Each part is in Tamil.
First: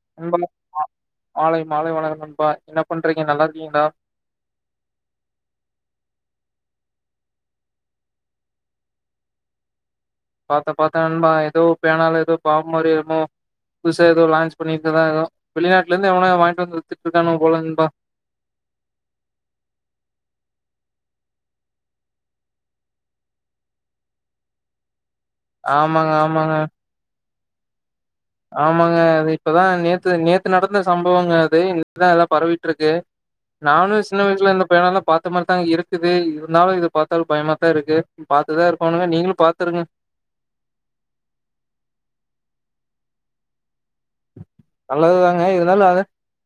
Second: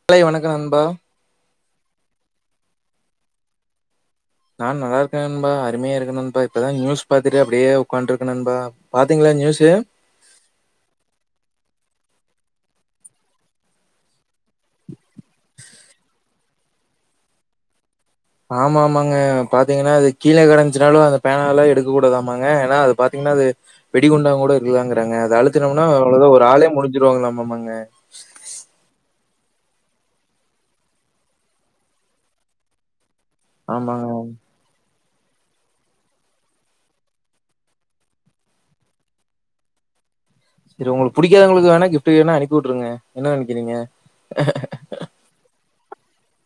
காலை வணக்கம் நண்பா மாலை மாலை வணகநண்பா என்ன பண்றீங்க நல்லா இருகீங்ளா நா நல்லா இருக்கே நண்பா அருமையா இருக்கேனன்பா இப்பதா நியூஸ் பாத்துட்டு அப்டியே உட்காண்ட் இருக்கேனன்பா பாத்தீங்களா நியூஸு பார்த்த பார்த்தநண்பா ஏதோ பேனால ஏதோ பாம்பு மாரி இருக்கு புதுசா ஏதோ லான்ச் பண்ணிட்டுதா வெளிநாட்டுலருந்து எவனாவதுவாங்கி ட்டு வித்துட்ருக்கானு போலனன்பா ஆமா ஆமாங்க பாத்தீங்கன்னா அது கீழ கடஞ்சினாலு அத பேனால எடுக்ககூடாதாமாங்க ஏன்னா அது பாத்தீங்கன்னா அது வெடிகுண்டா கூட இருக்குதாங்க அத அழுத்துனோம்னா ஆமாங்க, அவ்ள ஒரு ஆமாங்க, ஆளே முடிஞ்சுவாங்களாமம ங இப்பதா நேத்து நேத்து நடந்த சம்பவங்க அது இப்ப தா எலா பரவிட்டுருக்கு நானு ஆமாங்க சின்ன வயசுல இந்த பேனாலா பார்த் அ மாரி தாங்க இருக்குது இருந்தாலு இத பார்த்தாலு பயமா தா இருக்கு பாரத்துதா இருப்பானுவ நீங்களு பாத்துருங்க சரி உங்களுக்கு பிடிக்காதவங்களுக்கு வேணா கிஃப்டு வேணா அனுப்பி விட்டுருங்க என்ன நெனைக்கிறீங்க நல்லதுதாங்க இருந்தாலு அது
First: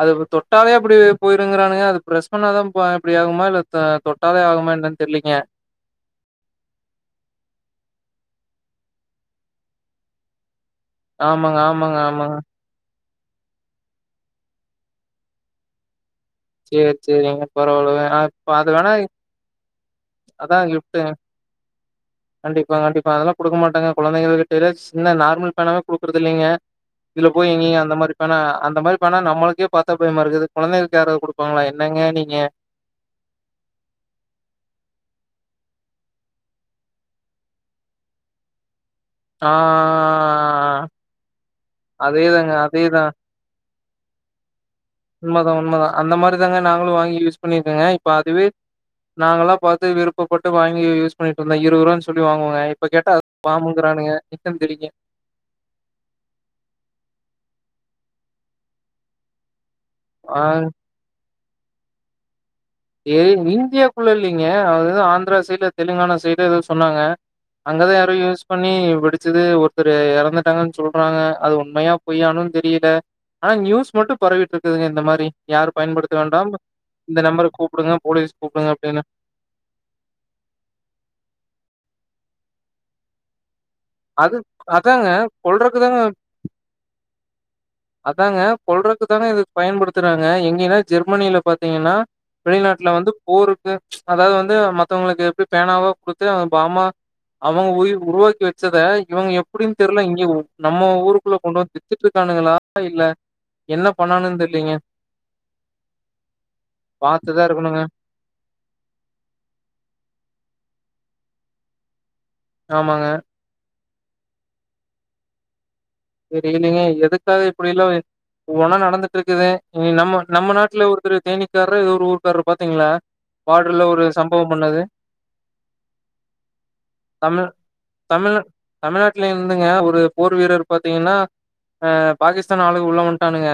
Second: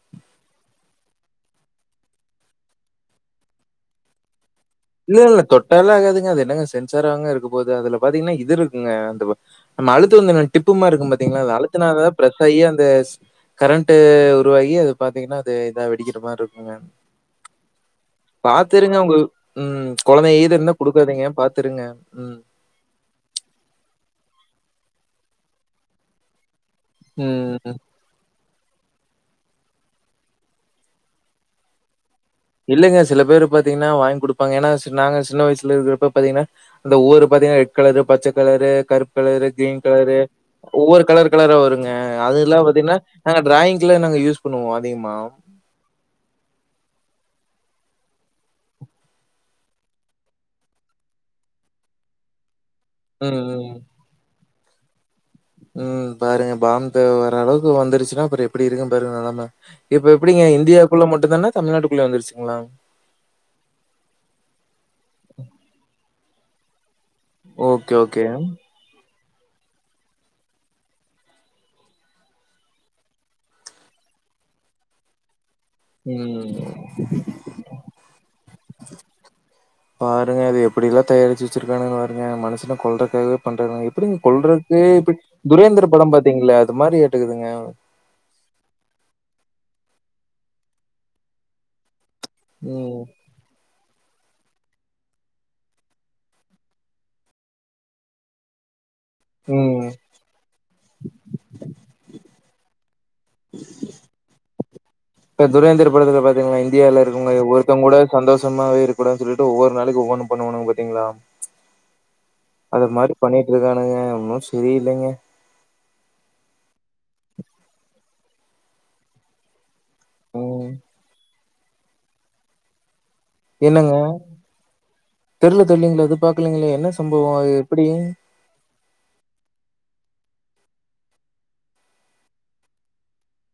அது தொட்டாலே அப்டி பொயிருங்கிறானுங்க அது பிரெஸ் பண்ணாதா இப்டி ஆகுமா இல்ல அ தொட்டாலே ஆகுமா என்னன்னு தெரியலீங்க. இல்ல இல்ல தொட்டால ஆகாதுங்க அது என்னங்க சென்சாராங்க இருக்க போது அதுல பாத்தீங்கன்னா இது இருக்குங்க அந்த ப நம்ம அழுத்துவந்தானே டிப்புமா இருக்கும் பாத்தீங்களா அது ஆமாங்க ஆமாங்க அழுத்னாலே ஆமாங்க. ப்ரெஸ் ஆயி அந்த கரண்ட் உருவாகி அது பாத்தீங்கன்னா அது இதா வெடிக் சேரி சேரிங்க பரவால வே அ இப்ப அது வேணா பாத்துருங்க உங்க உம் குழந்த ஈது அதா இருந்தா கிஃப்ட்டுங்க. கொடுக்காதீங்க பாத்து இருங்க கண்டிப்பா கண்டிப்பா அதெல்லா குடுக்க மாட்டங்க குழந்தைங்க கிட்டலா சின்ன நார்மல் பேனாவே குடுக்குறது இல்லிங்க இதுல போய் ம். எங்கிங்க அந்த மாரி பேனா அந்த மாரி பேனா நமளுக்கே பாத்தா பயமா இருகுது கொழந்தைகலு யாராது கொடுபாங்ளா என்னங்க நீங் இல்லிங்க சில பேரு பாத்தீங்னா வாங்கி குடுப்பாங்க ஏன்னா சி நாங்க சின்ன வய்ஸ் ல்லருக்கப்ப பாத்தீங்னா அந்த ஊரு பாத்தீங்னா ரெட் கலரு பச்ச கலரு கருப் ஆ கலரு கிரீன் கலரு ஒவ்வொரு கலர் கலரா வருங்க அதேதாங்க அதுலா பாத்தீங்னா அதேதான். நாங்க டிராயிக்ல நாங்க யூஸ் பணுவோ அதிகமா ங்க நாங்களும் வாங்கி யூஸ் பண்ணிருக்கோங்க இப்ப அதுவே நாங்களா பாத்து விருப்பபட்டு வாங்கி யூஸ் பண்ணிட்டுந்தோ இருவது ரூவானு சொல்லி வாங்குவோங்க இப்ப கேட்டா பணமு அ எச்சம் தெரிங்க உம் பாருங்க பாம் த வர அளவுகு வந்துசுனா அப்றம் எப்டி இருகுனு பாருங்க நெலம இப்ப எப்டிங்க ஆ இந்தியாக்குள்ள மட்டு தனே தமிழ்நாட்டுகுள்ள வந்துச்சு ஏ இந்தியாக்குள்ள இல்லிங்க அத ஆந்ரா சைடு தெலுங்கானா சைடு எதோ சொன்னாங்க அங்கதா ஓகே யாரும் ஓகே. யூஸ் பண்ணி வெடிச் சுது ஒர்தரு எறந்துடாங்கனு சொல்றாங்க அது உண்மையா பொயானும்னு தெரியல ஆனா நியூஸ் மட்டு பரவிட்டு இருகுதுங்க இந்த மாரி யாரு பயன்படுத்த வேண்டாம் ம் இந்த நம்பர கூ பாருங்க அது எப்டில்லா தயாரிச்சு வச்சிருக்கானுங் பாருங்க மனுசுன கொல்றகாக பண்றதுங்க எப்டிங்க அது கொல்றதுலே அதாங்க இப்டி கொல்றக்கு துரேந்திர தாங்க படம் பாதீங்ள அது மாரி ஏட்டுகுதுங்க அதாங்க கொல்றக்கு தாங்க இத பயன்படுத்துறாங்க எங்கன்னா ஜெர்மனியில பாத்தீங்கன்னா வெளிநாட்ல ம் வந்து போருகு அதாவது வந்து மத்தவங்களுக்கு எப்டி பேனாவா குடுத்து அவ பாமா அவங்க உயி உருவாக்கி வச்சத இவங்க எப்டினு ம் தெரில இங்க நம்ம ஊருகுள்ள கொண்டு வந்து வித்துடு காணுங்களா இல்ல என்ன பண்ணானு தெர்லீங்க இப்ப துரேந்திர படத்துல பாத்தீங்களா இந்தியால பாத்துதா இருக்கணுங்க இருக்கவங்கவொருத்தவங் கூட சந்தோஷமாவே இருக்கூடாதுனு சொல்லிட்டு ஒவ்வொரு நாளைக்கு ஒவ்வொனு பண்ணுவானுங்க பாத்தீங்களா அது ஆமாங்க மாரி பண்ணிட் இருக்கா ன்னங்க ன்னு சரி இலைங்க தெரிலைங்க எதுகாக இப்டிலாம் ஒவொனா நடந்துடுருக்குது நீ நம்ம நம்ம ம் நாட்டுல ஒருத்தர் தேனி இருகாரு ஒரு ஊருகாரு பாதீங்களா பார்டல என்னங்க ஒரு சம்பவோ பண்ணது தெர்ல தோழி அது பாக்கலீங்களே என்ன சம்பவம் தமிழ் அது எப்டி தமிழ் தமிழ்நாட்டுல இருந்துங்க ஒரு போர் வீரர் பாதீங்கனா அஹ பாகிஸ்தான் ஆளுங்க உள்ள வன்டானுங்க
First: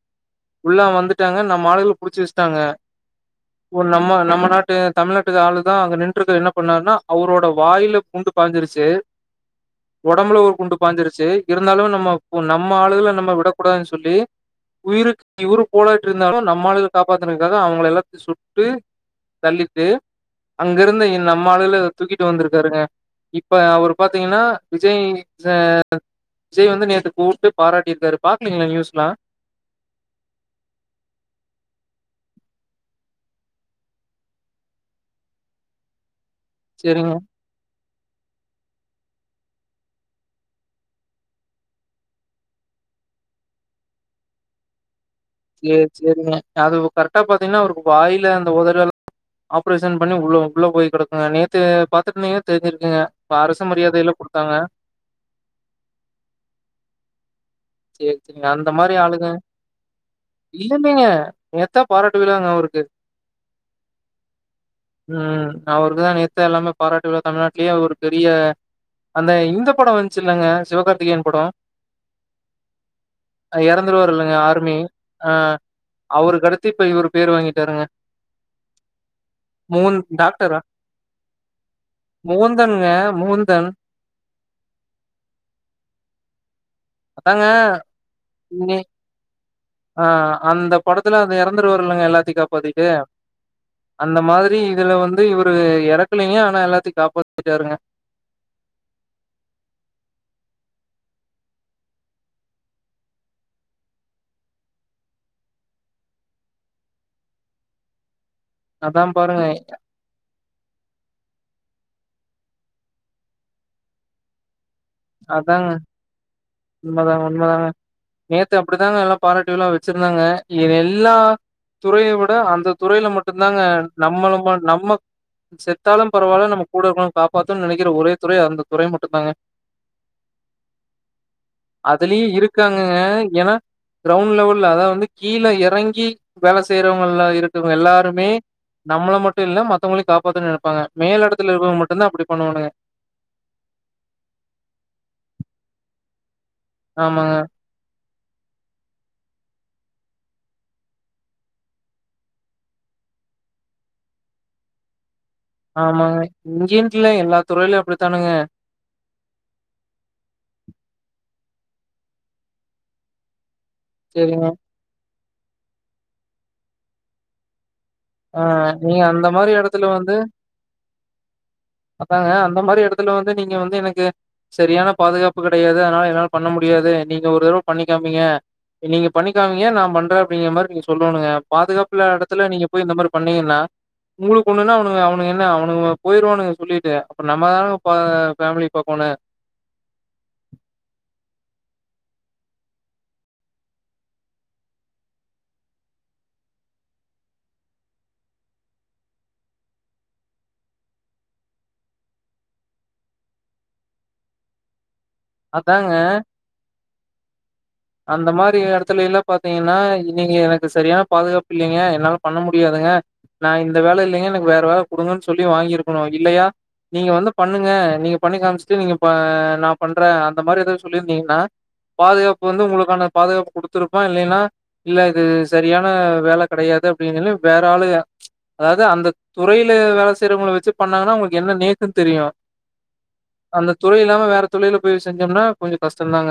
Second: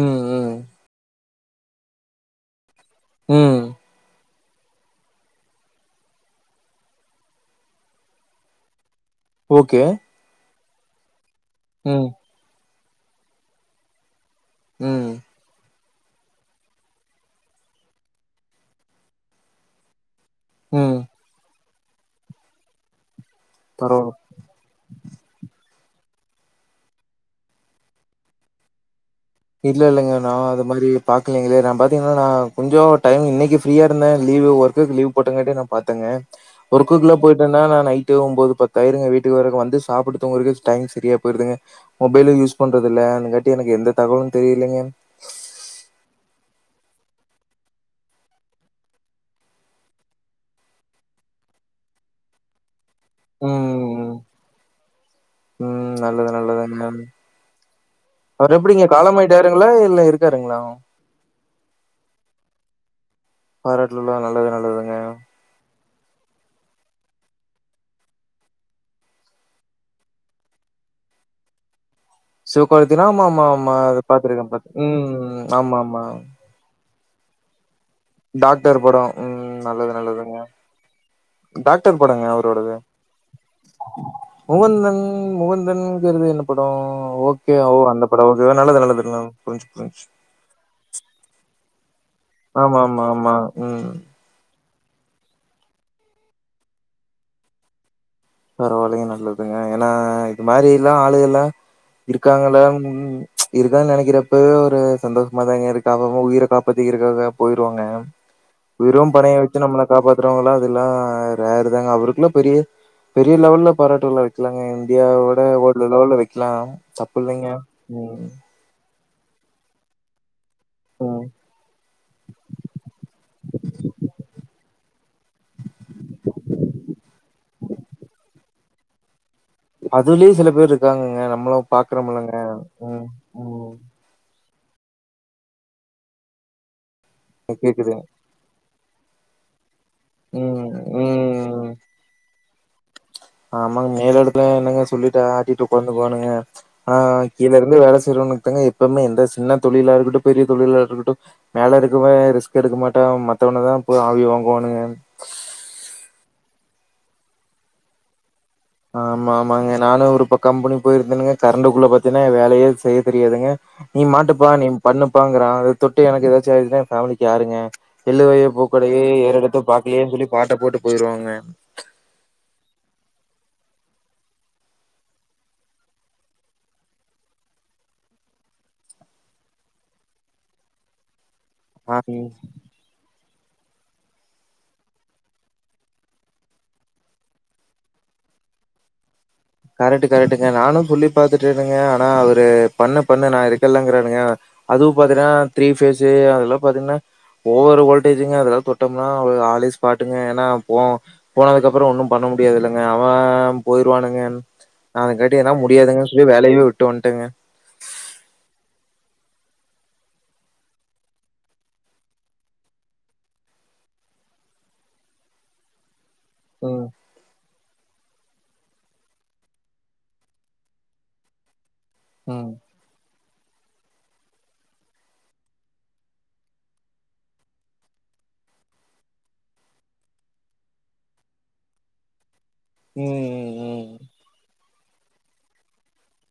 ம் ம் உள்ளாம் வந்துட் விட்டாங்க நம்மாலுங்கள புடிச்சு வச்ட்டாங்க ம் ஒரு நம்ம நம்ம நாட்டு தமிழ்நாட்டு ஆளுதா அங்க நின்றுக்க என்ன பண்ணாருன்னா அவரோட வாயில குண்டு பாஞ்சிருசு ஓகே ஒடம்புல ஒர் குண்டு பாஞ்சிருச் இருந்தாலு ம் நம்ம நம்ம ம்ம ஆளுகள நம்ம விடக்கூடாதுன் சொல்லி ம் உயிருக் இவுரு போலாய்ட்ருந்தாலு நம்மாளுக காப்பாத்துறதுக்காக அவுங்கள எல்லாத்த சுட்டு தள்ளிட்டு ம் அங்கருந்த ‌இ‌ன் நம்மாளுகல தூக்கிட்டு வந்துருக்காருங்க இ ப்ப அவரு பரவால்ல பாத்தீங்கனா விஜய் ச விஜய் வந்து நேத்து கூப்டு பாராட்டிர்காரு பாக்லிங்ளா நியூஸ்லா இல்லெல்லங்கண்ணா அது மாதிரி பாக்கலைங்களே நா பாத்தீங்கனா நா கொஞ்சோ டைம் இன்னக்கி ஃப்ரீயா இருந்தே லீ்வு ஒர்க்குக்கு லீவ் போட்டங்காட்டி நா பாத்தெங்க சேரிங்க ஒர்க்குகுலா போயிட்டன்னா நா நை ட்டு ஒம்போது பத்தாயிருங்க வீட்டுக் வரக்கு வந்து சாப்புட்டு தூங்குறக்கே டைம் சரியா போயிருதுங்க மொபைல யூஸ் பண்றதுல்ல அதுங்காட்டி எனக்கு எந்த தகவலு தெரியிலங்க சேர் சேரிங்க அதுவு கரெட்டா பாத்தீன்னா அவருக்கு வாயில அந்த ஒதட்ல [inaudible] ஆப்ரேஷன் பண்ணி உள்ள உள்ள போய் கடக்குங்க நேத்து பாத்துட்ருன்னிங்க தெருஞ்சுருக்குங்க இப்ப அரசு ம் மரியாதையல்லா குடுத் தாங்க ம் நல்லது நல்லது [unintelligible] சேர் செரிங்க அந்த மாரி ஆளுங்க இல்ல இருக்காருங்களா இல்லல்ல நேத்தா பாராட்டு விழாங்க அவருக் கு பாராட்டு விழா நல்லது நல்லதுங்க க்குதா நேத்தா எல்லாமே பாராட்டு விழா தமிழ்நாட்லயே அவர் ஒரு பெரிய அந்த இந்த படொ வன்ச்சில்லங்க சிவகார்த்திகேயன் படொ சிவக்கார்த்தினா ஆமாமா ஆமா அது இல்லங்க பாத்துருக்கே பாத் ஆர்மி ஆ ம் ஆமா ஆமா அவருக்கு அடுத்து இப்ப இவரு பேர் வாங்கிட்டாருங்க டாக்டர் படொ ம் நல்லது மோகன் நல்லதுங்க டாக்டரா டாக்டர் படங்க அவரோடது மோகன்தானுங்க மோகன்தான் முகந்தன் முகந்தன்ங்குறது என்ன படொ ஓ அதாங்க ஓகே ஓ அந்த படொ [unintelligible] நே நல்லது நல்லது நல் ஆ அந்த படத்துல அத எறந்துடுவ [unintelligible] எல்லா த்தி ஆமா காப்பாத்திட்டு ஆமா ஆமா ம் அந்த மாதிரி இதுல வந்து இவரு எறக்கலிங்க ஆனா எல்லாத்தை காப்பாத்திட்டாருங்க பரவால்லங்க நல்லதுங்க எனா இது மாரிலா ஆளுகள்ளா இருக்காங்கல ம் இருக்கான் நெனக்கிறப்பவெ ஒரு சந்தோஷ்மாதாங்க இருக்கு அப்பப உயிர காப்பாதிக்குருகாக போயிருவாங்க அதா உயிரும் பனைய பாருங்க வச்சு நம்மள காப்பாத்த றவுங்களா அதுல்லா ரேருதாங்க அவருக்குல்லா பெரிய பெரிய லெவல்ல பராட்டுவிழா வெக்லாங்க [unintelligible] அதாங்க ஒரு லெவல்ல வெக்லா உண்மதாங்க தப்பில்லைங்க ம் பாரட்டுவிழா வச்சுருந்தாங்க எல்லா ம் துறைய விட அந்த துறைல மட்டுந் தாங்க நம்மளமா நம்ம செத்தாலும் பரவால்ல நம்ம கூடருக்கவங் காப்பாத்துன் நெனக்கிற ஒரே துறை அந்த துறைய மட்டு தாங்க அதுலே சில பேர் இருக்காங்கங்க நம்மளா பாக்குறோமுல்லா அதுலயு கெடையாது ம் ம் இல்ல அதா வந்து கீல எறங்கி வேல செய்ற் ரவங்கல்லா இருக்கும் கேக்குது. எல்லாருமே நம்ள மட்டு இல்ல மத் மத்தவங்களையு காப்பாத்தணுன்னு ம் நெனைப்பாங்க மேலிடத்துல ம் இருக்கறவங்க மட்டுந்தா அப்படி பண்ணுவானுங்க ஆமாங்க மேலிடத்துல என்னங்க சொல்லிட்டு ஆட்டிட்டு உக்காந்துகுவானுங்க ஆ ஆமாங்க கீலருந்து வேல செய்ரவனுக்கு தாங்க எப்பவுமே எந்த ஸ் சின்ன தொழிலா இருக்கட்டு பெரிய தொழிலா இருக்கட்டு மேல இருக்கவே ரிஸ்க் எடுக்க மாட்டா மத்தவனதா போய் ஆவி வாங்குவானுங்க ஆமாங்க இங்கன்ட் இல்ல எல்லா துறையிலு அப்படித்தானங்க ஆமா ஆமாங்க நானு ஒருப்பக் கம்பெனி போயிருந்தேனுங்க கரண்டக்குள்ள பாத்தீங்கன்னா வேலையே செய்ய தெரியாதுங்க நீ சரிங்க. மாட்டுப்பா நீ பண்ணுப் ப்பாங்கறா அத தொட்டு எனக்கு ஏதாச்சு ஆயிடுச்சுனா ஃபேமிலிக்கு யாருங்க எள்ளு ஆ வய பூக்களையே நீங்க அந்த மாரி ஏறெடுத்து இடத்துல வந்து பாக்கலையேன்னு சொல்லி பாட்ட போட்டு போயிருவாங்கங்க து நீங்க வந்து எனக்கு சரியான பாதுகாப்பு கெடையாது அதனால என்னால பண்ண முடியாது நீங்க ஒரு தடவ பண்ணிக்காமிங்க நீங்க பண்ணிக்காமீங்க நா பண்ற அப்டிங்கிற மாரி நீங்க சொல்லோணுங்க ஆ பாதுகாப்பபுல்லா எடத்துல நீங்கப் மாரி பன்னிங்கன்னா உங்களுக்கு ஒண்ணுன்னா அவனுங்க அவனுங்க இன்னா அவனுங்க போயிருவானுங்க சொல்லிட்டு அப்புறொ நம்மதாங்க ப பேஃமிலிய பாக்கோனு கரெட் கரெட்டுங்க நானு சொல்லிப் பாத்துட் த்டங்க ஆனா அவரு பண்ணு பண்ணு நா இருக்கல்லங்கிறாருங்க அதுவு பாத்தீங்கன்னா த்ரீ பேஃஸு அதெல்லா பாத்தீங்கன்னா ஓவர் வோல்டேஜுங்க அதெல்லா தொட்டம்னா அவ்ளோ ஆலே ஸ்பாட்டுங்க ஏன்னா போ போனதுக்கப்புறொ ஒன்னு பண்ண முடியாது இல்லங்க அவன் போயிருவானுங்க நாளகாட்டி எலா அதாங்க. முடியாதுங்கன்னு சொல்லி வேலையவே விட்டு வந்ட்டேங்க த்துல எல்லா பாத்தீங்கன்னா இங்கங்க எனக்கு சரியான பாதுகாப்பு இல்லிங்க என்னால பண்ண முடியாதுங்க நா இந்த வேல இல்லங்க எனக்கு வேற வேல குடுங்கன்னு சொல்லி வாங்கிருக்கணு இல்லையா ம் நீங்க வந்து பண்ணுங்க நீங்கப் பண்ணி காமிச்சுட்டு நீங்க பா நாப் பண்ற அந்த மாரி ஏது சொல்லியிருந்தீங்கன்னா பாதுகாப்பு ம் வந்து உங்களுக்கான பாதுகாப்பு குடுத்துருப்பா இல்லின்னா இல்ல இது செரியான வேல கெடையாது அப்டின்னு சொல்லி வேற ஆளுக அதாவது அந்த துறைல வேல செய்யறவங்கள வெச்சு பண்ணாங்கன்னா அவங்களுக்கு என்ன நேக்குன்னு தெரியு ம் ம் ம் துறைல போய் செஞ்சோம்னா கொஞ்சொ கஷ்டந்தாங்க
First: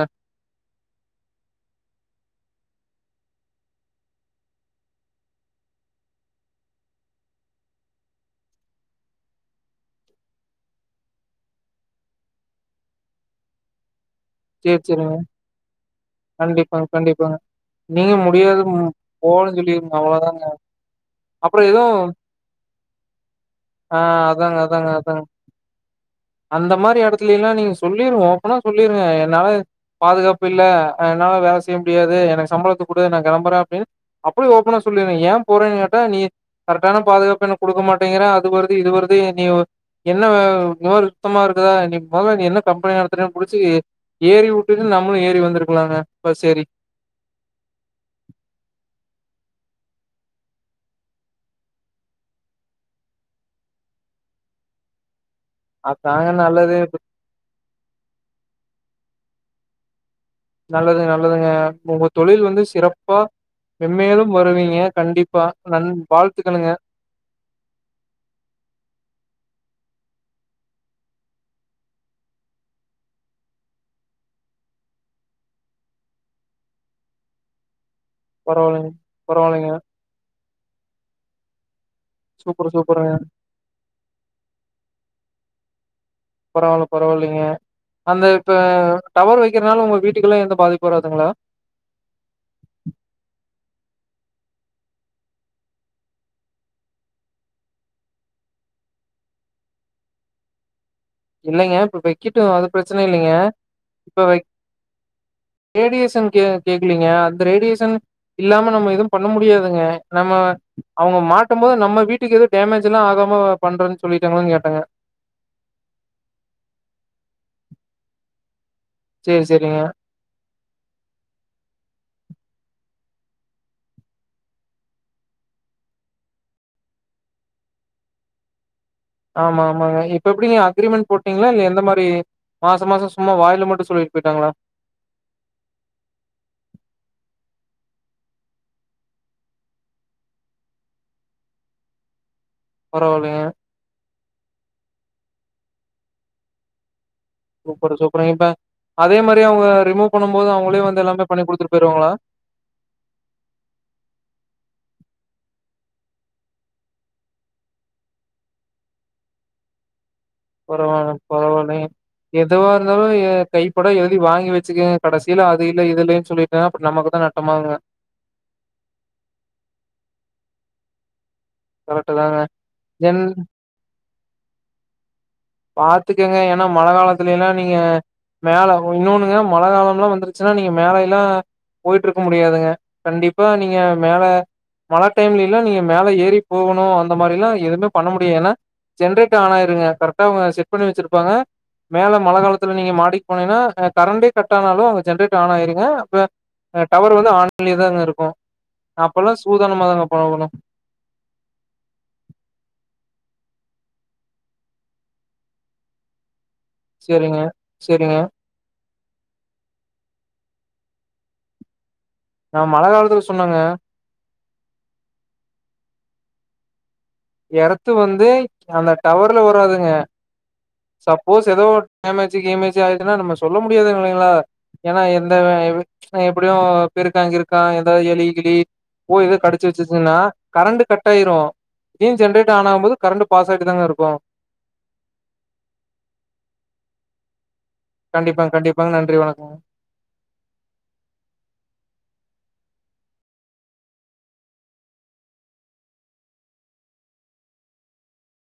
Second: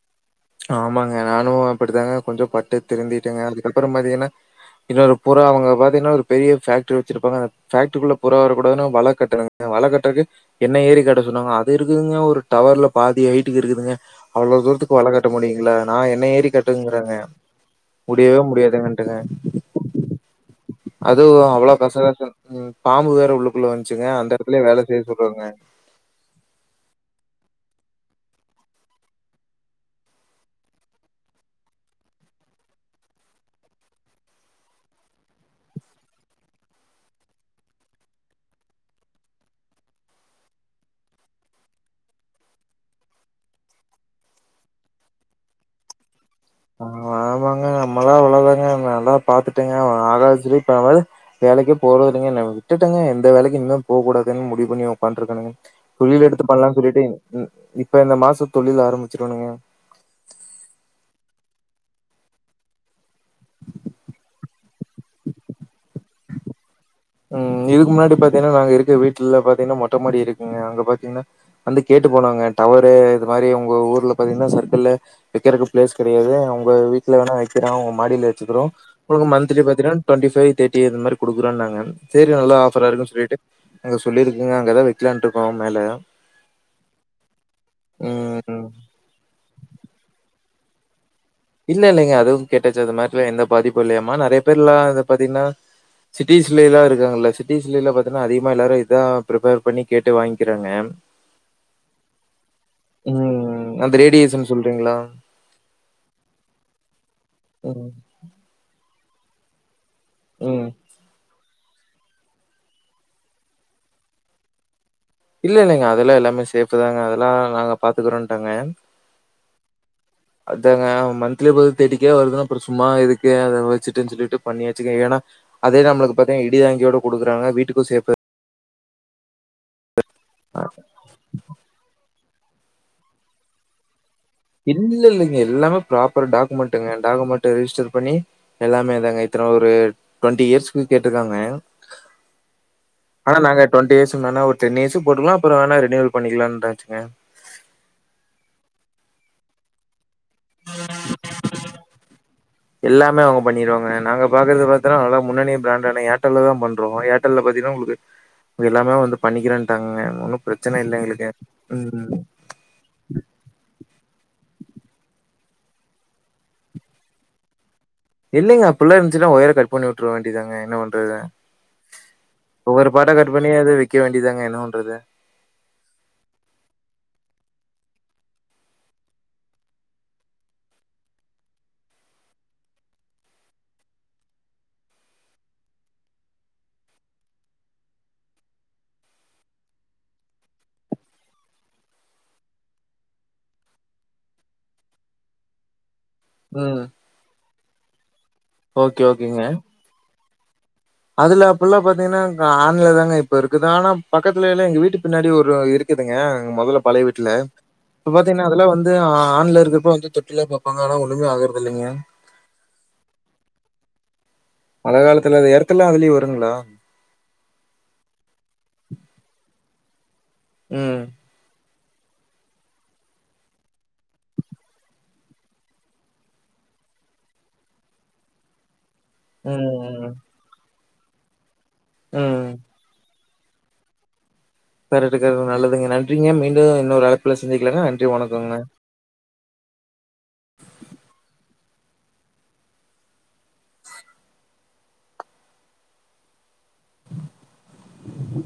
ஆமாங்க நானு அப்படிதாங்க கொஞ்சொ பட்டு திருந்திட்டேங்க அதுக்கப்புறொ பாத்தீங்கன்னா இன்னொரு புறா அவங்க பாத்தீங்கன்னா ஒரு பெரிய பேஃக்ட்ரி வச்சிருப்பாங்க அந்த பேஃக்டரிக்குள்ள புறா வர கூடதுன்னு வல கட்டுனுதுங்க வல கட்றதுக்கு என்ன ஏரி கட்ட சொன்னாங்க அது இருக்குதுங்க ஒரு டவர்ல பாதி ஹட்டுக்கு இருக்குதுங்க அவ்ளோ சேரி தூரத்துக்கு வலக் சேரிங்க கட் கண்டிப்பாங்க கண்டிப்பாங்க நீங்க முடியவே முடியாது ம் முடியாதுங்கன்ட்டுங்க போலன்னு சொல்லிருங்க அவ்ளோதாங்க அதுவு அப்புறம் அவ்ளோ கச எதுவும் கசன்னு ம் பாம்பு வேற உள்ளுக்குள்ள ஆ வந்துச்சுங்க அந்த அதாங்க, எடத்துலயே வேல அதாங்க, செய்ய அதாங்க. சொல்றாங்க அந்த மாரி சொல்லிருங்க ஓப்பனா சொல்லிருங்க னால பாதுகாப்பில்ல அதனால வேல செய்ய முடியாது எனக்கு சம்பளத்த குடு நா கெளம்புறே அப்படின்னு அப்படே ஓபனா சொல்லிருங்க ஏ போறேன்னு கேட்டா நீ கரெக்டான பாதுகாப்பு எனக்கு குடுக்க மாட்டேங்கிற அது வருது இது வருது நீ என்ன இந்த மாரி சுத்தமா இருக்குதா நீ மொதல்ல நீ என்ன கம்பெனி நடத்துரன்னு புடுச்சி ஏறி உட்டுட்டு நம்ளு ஏறி வந்துருக்லாங்க ஆமா ஆமாங்க நம்மளா அவ்ளதாங்க நல்லா பாத்து ட்டேங்க [unintelligible] வேலைக்கே போறதில்லெங்க ந விட்டுட்டெங்க எந்த வேலைக்கு இன்மே போ கூடாதுன் முடிவு பண்ணி ஒக்கான்ட்ருக்கனுங்க தொழில் அதாங்க எடுத்து நல்லது. பண்லான் சொல்லிட்டு இப்ப இந்த மாச தொழில் ஆரம்பிச் சுருவனுங்க நல்லதுங் நல்லதுங்க உங்க தொழில் வந்து சிறப்பா மெம்மேலும் வருவீங்க கண்டிப்பா நன் வாழ்த்துக்கழுங்க ம் இதுக்கு முன்னாடி பாத்தின்னா நாங்க இருக்கு வீட்ல பாத்தீங்னா மொட்டமாடி இருக்குங்க அங்க பாத்தீங்னா வந்து கேட்டு போனாங்க டவரு இது மாதிரி உங்க ஊர்ல பாத்தீங்னா சர்க்கிள்ல வெக்கறக்கு பிளேஸ் கெடையாது ஒங்க வீட்ல வேணா வக்கிறொ ம் மாடில வெச்சுகிறோ பரவாயில்லைங்க உனக்கு மன்த்திலி பரவாயில்லைங்க பாத்தினா டொண்டிஃபைவ் தேட் டி இது மாரி குடுக்குறொன்னாங்க சூப்பரு சூப்பருங்க சொல்லியிருக்குங்க. அங்கதான் வைக்கலான்ட்டு இருக்கோம் மேல. பரவால்ல பரவால்லைங்க அந்த இப்ப ம். டவர் வக்கிறனால உங்க வீட்டுக்குல்லா எந்த பாதிப்பு வராதுங்ளா ப்பு இல்லையாமா நெறைய பேர்லா இத பாத்தீங்னா சிட்டீஸ்லைலா இருக்காங்கல்ல சிட்டீஸ்லைல்லா பாத்தனா அதிகமா எல்லாரு இதா ப்ரிப்பேர் பண்ணி கேட்டு வாங்க்கிறாங்க இல்லைங்க இப்ப வெக்கட்டு அது பிரச்சன இல்லைங்க ம். அந்த இப்ப வக் ரேடியேஷன் சொல்றீங்களா? ரேடியேஷன் கு கேக்குலிங்க அ ந்த ம், ரேடியேஷன் இல்லாம நம்ம எதும் பண்ண முடியாதுங்க நம்ம ம். அவுங்க மா ட்டும் போது நம்ம வீட்டுக்கு எது டேமேஜ் எல்லா ஆகாம பண்றன் சொல்லிட்டாங்களான் கேட்டங்க இல்ல இல்லைங்க அதுல எல்லாமே சேஃபு தாங்க அதெல்லா நாங்க பாத்துக்குறோன்ட்டாங்க சேரி சேரிங்க அதாங்க மன்த்லி ப தேட்டிக் கே வருதுனா அப்ற சும்மா எதுக்கு அத வச்சுட்டுன் சொல்லிட்டு பண்ணியாச்சுக ஏனா அதே நம்ளுக்கு பாத்த இடி தாங்கியோட குடுக்குறாங்க வீட்டுக்கு சேஃபு ஆமா ஆமாங்க இ ப்ப எப்டிங்க அ அக்ரிமெண்ட் போட்டீங்ளா இல்ல எந்த மாரி மாச மாச சும்மா வாய்ல மட்டு சொல்லிட் இல்ல இல்லெங்க எல்லாமே ப்ராப்பர் டாக்குமெண்ட்டுங்க டாக்குமெண்ட் ரிஜிஸ் சர் பண்ணி எல்லாமே தாங்க இத்தன ஒரு டொண்ட்டி இயர்ஸ்கு கேட்ருக்காங்க பரவாயில்லைங்க ஆனா நாங்க டொன்ட்டி இயர்ஸ் டு நானா ஒரு டென் இயர்ஸு போட்டுக்லா அப்புற வேணா ரினீவல் பண்ணிக்குலான்ட்டாச்சுங்க சூப்பரு சூப்பருங் இப்ப அதே மாரி அவுங்க ரிமூ எல்லாமே அவுங்க பண்ணிருவாங்க நாங்க பாக்குறது பாத்தனா நல்லா முன்னணி பிராண்டான ஏர்டெல்ல தா பண்றோ ஏர்டெல்ல பாத்தீன்னா உங்ளுக்கு எல்லாமே வந்து பண்ணிக்கிறேன்ட்டாங்கங்க ஒன்னு பிரச்சன இல்ல பரவால்ல எங்களுக்கு பரவால்லைங்க ம் எதுவாருந்தாலு ஏ கைப்பட எழு தி வாங்கி வச்சுக்கங்க கடசீல அது இல்ல இதுல்லைன் சொல்லிட்டா அப்ற நமக்கு தா நட்டமாகுங்க இல்லெங்க அப்பில்லா இருன்ச்சுனா ஒயர கட் பண்ணி உட்ர வேண்டியதாங்க என்ன பண்றது கரெக்ட்டு தாங்க. ஒவ்வொரு பாட்டா தென் கட் பண்ணி அத வி க்கெ வேண்டியதாங்க என்ன பன்றது பாத்துக்கங்க ஏன்னா மழ காலத்துல எல்லாம் நீங்க மேல இன்னொன்னுங்க மழ காலம் எல்லாம் வந்துருச்சுன்னா நீங்க மேல எல்லா போயிட்டு இருக்க முடியாதுங்க கண்டிப்பா நீங்க மேல மழ டைம்ல எல்லாம் நீங்க மேல ஏறி போகணும் அந்த மாரி எல்லாம் எதுவுமே பண்ண முடியா ஏன்னா ஜென்ரேட்டர் ஆன் ஆயிருங்க கரெ அவங்க செட் பண்ணி வச்சிருப்பாங்க மேல மழை காலத்துல நீங்க மாடி போனீன்னா அ கரண்டே கட் ஆனாலும் அவுங்க ஜென்ரேட்டர் ஆன் ஆயிருங்க வ ம் அ டவர் வந்து ஆன் ஆன்லயேதாங்க இருக்கு ஓகே அப்பல்லா ஓகேங்க சூதானமா தாங்க போகனு அதுல அப்பல்லாம் பாத்தீங்கன்னா ஆன்ல தாங்க இப்ப இருக்குது ஆனா பக்கத்துல எல்லா எங்க வீட்டு பின்னாடி ஒரு இருக்குதுங்க முதல்ல பழைய வீட்டுல சேரிங்க இப்ப சேரிங்க பாத்தீங்கன்னா அதெல்லாம் வந்து து ஆ ஆன்ல இருக்கப்ப வந்து தொட்டெல்லாம் பார்ப்பாங்க ஆனா ஒண்ணுமே ஆகுறது இல்லைங்க அ மழ காலத்துக்கு சொன்னேங்க மழ காலத்துல அந்த எர்த்துல்லா அதுலேயே வருங்களா ஏர்த்து வந்து அந்த டவர்ல வராதுங்க ம் சப்போஸ் ஏதோ டேமேச்சு கிமேச்சி ஆயதுன்னா நம்ம சொல்ல முடியாது இல்லைங்களா ஏன்னா எந்த வ எப்டி அ எப்படியு பெருக்கா கிருக்கான் இருக்கா எதாவது எலி கிலி ஓ ஏதோ ம் கடிச்சு ம் வச்சிருச்சுன்னா கரண்ட கட் கட்டாயிரு பின் ஜெரேட் ம் ஆன் ஆகும் போது கரண்ட் பாஸ் ஆகிட்டு தாங்க இருக்கு கரெட்டு கரெட்டு நல்லதுங்க நன்றிங்க மீண்டும் இன்னொரு அழைப்பில கண்டிப்பாங்க கண்டிப்பாங்க நன்றி வணக்கங்க [inaudible]